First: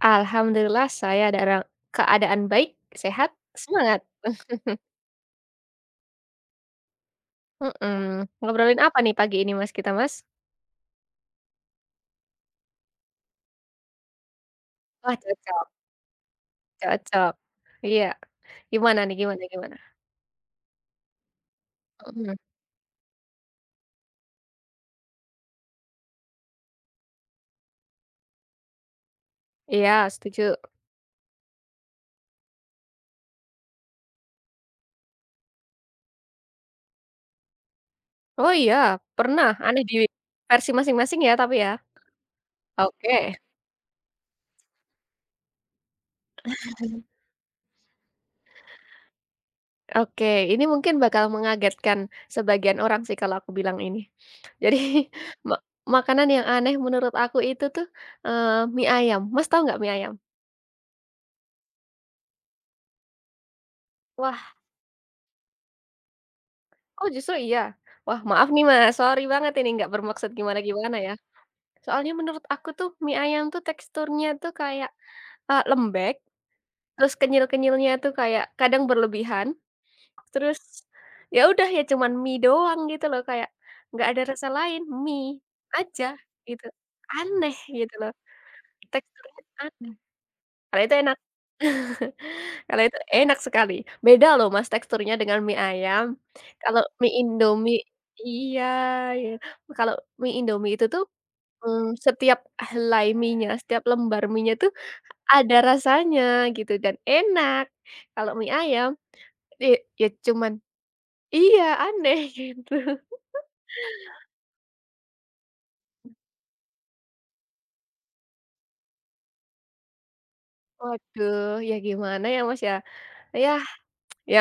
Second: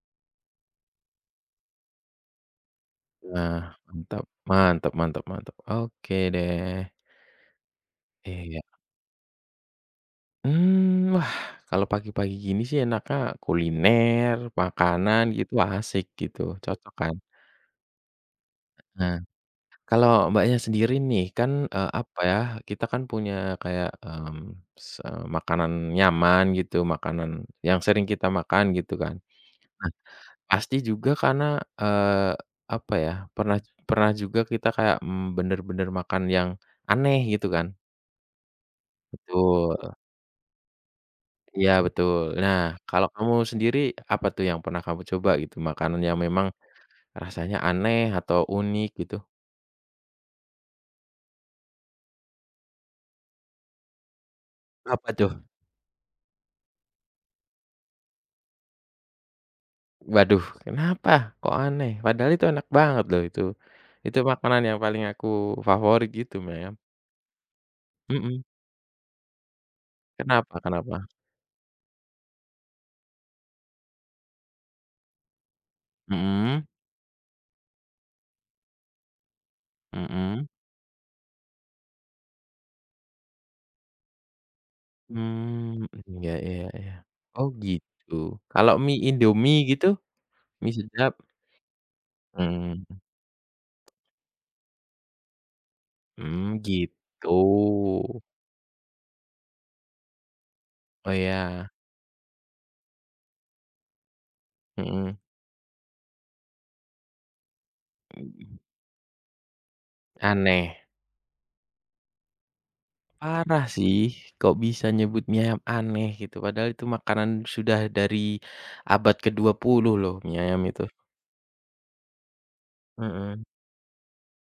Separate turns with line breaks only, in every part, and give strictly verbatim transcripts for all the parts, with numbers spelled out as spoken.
Alhamdulillah saya dalam keadaan baik, sehat,
Nah,
semangat!
mantap, mantap mantap mantap oke deh.
Heeh,
Eh iya.
ngobrolin apa nih pagi ini Mas kita, Mas?
Hmm, kalau pagi-pagi gini sih enaknya kuliner,
Wah
makanan gitu
cocok.
asik gitu, cocok kan?
Cocok. Iya. Gimana nih?
Heeh.
Gimana gimana?
Kalau mbaknya sendiri nih kan, eee, apa
Mhm.
ya kita kan punya kayak, hmm se makanan nyaman gitu makanan yang sering kita makan gitu kan.
Iya setuju.
Ah, pasti juga karena, eee, apa ya pernah pernah juga kita kayak, mmm, bener-bener makan yang aneh gitu kan.
Oh iya pernah? Aneh
Betul.
di versi masing-masing ya tapi
Iya
ya.
betul. Nah kalau
Oke.
kamu sendiri, apa tuh yang pernah kamu coba gitu makanan yang memang rasanya aneh atau unik gitu?
Oke, ini mungkin bakal mengagetkan sebagian orang sih kalau aku bilang ini. Jadi
Apa tuh?
mak makanan yang aneh menurut aku itu tuh, eee, mie ayam. Mas tahu gak mie ayam?
Waduh! Kenapa, kok aneh padahal itu enak banget loh itu. Itu
Wah.
makanan yang paling aku favorit gitu mem.
Oh justru iya? Wah
Mhm.
maaf nih Mas, sorry banget ini nggak bermaksud
Kenapa
gimana-gimana
kenapa?
ya. Soalnya menurut aku tuh mie ayam tuh teksturnya tuh kayak, eee, lembek,
Mhm.
terus kenyal-kenyalnya tuh kayak kadang berlebihan,
Mhm.
terus, ya udah, ya cuman mie doang gitu loh kayak nggak ada rasa lain, mie
Hmm,
aja
iya iya
gitu,
iya. Oh
aneh gitu loh,
gitu. Kalau mie
teksturnya
idomie gitu?
aneh.
Mie
Kalau itu
sedap.
enak.
Hmm.
Kalau itu enak sekali, beda loh Mas teksturnya dengan mie ayam,
Hmm
kalau mie
gitu.
Indomie iya kalau mie Indomie itu tuh,
Oh iya.
hmm, setiap helai mienya setiap lembar mienya tuh
Mhm.
ada rasanya gitu, dan enak. Kalau mie
[unintelligible]
ayam i ya cuman
Aneh.
iya aneh gitu.
Parah sih. Kok bisa nyebut mie ayam aneh gitu, padahal itu makanan sudah dari abad kedua puluh loh mie ayam itu.
Waduh, ya gimana ya Mas ya,
Mhm.
yah ya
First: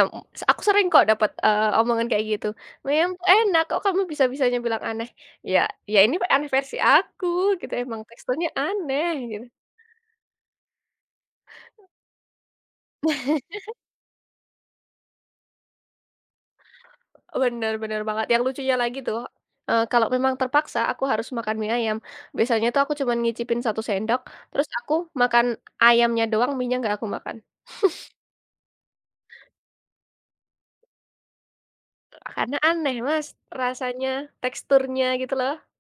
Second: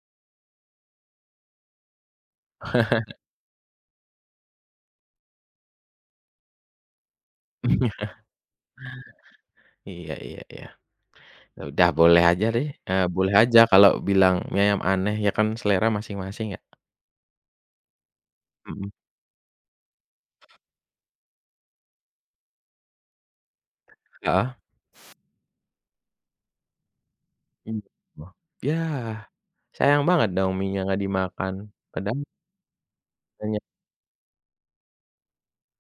aku sering kok dapat, eee, omongan kayak gitu, mem enak, kok kamu bisa-bisanya bilang aneh. Iya iya ini aneh versi aku, gitu, emang
Iya.
teksturnya aneh gitu.
Iya iya iya. Udah boleh aja deh, eee, boleh aja kalau bilang mie ayam aneh, ya kan selera masing-masing ya?
Bener bener banget yang lucunya
Mhm.
lagi tuh, eee, kalau memang terpaksa aku harus makan mie ayam. Biasanya tuh aku cuman nyicipin satu sendok,
Heeh.
terus aku makan ayamnya doang, mienya nggak aku makan.
[unintelligible] .Yah sayang banget dong mienya nggak dimakan, kadang
Karena aneh Mas,
Tanya.
rasanya, teksturnya gitu loh.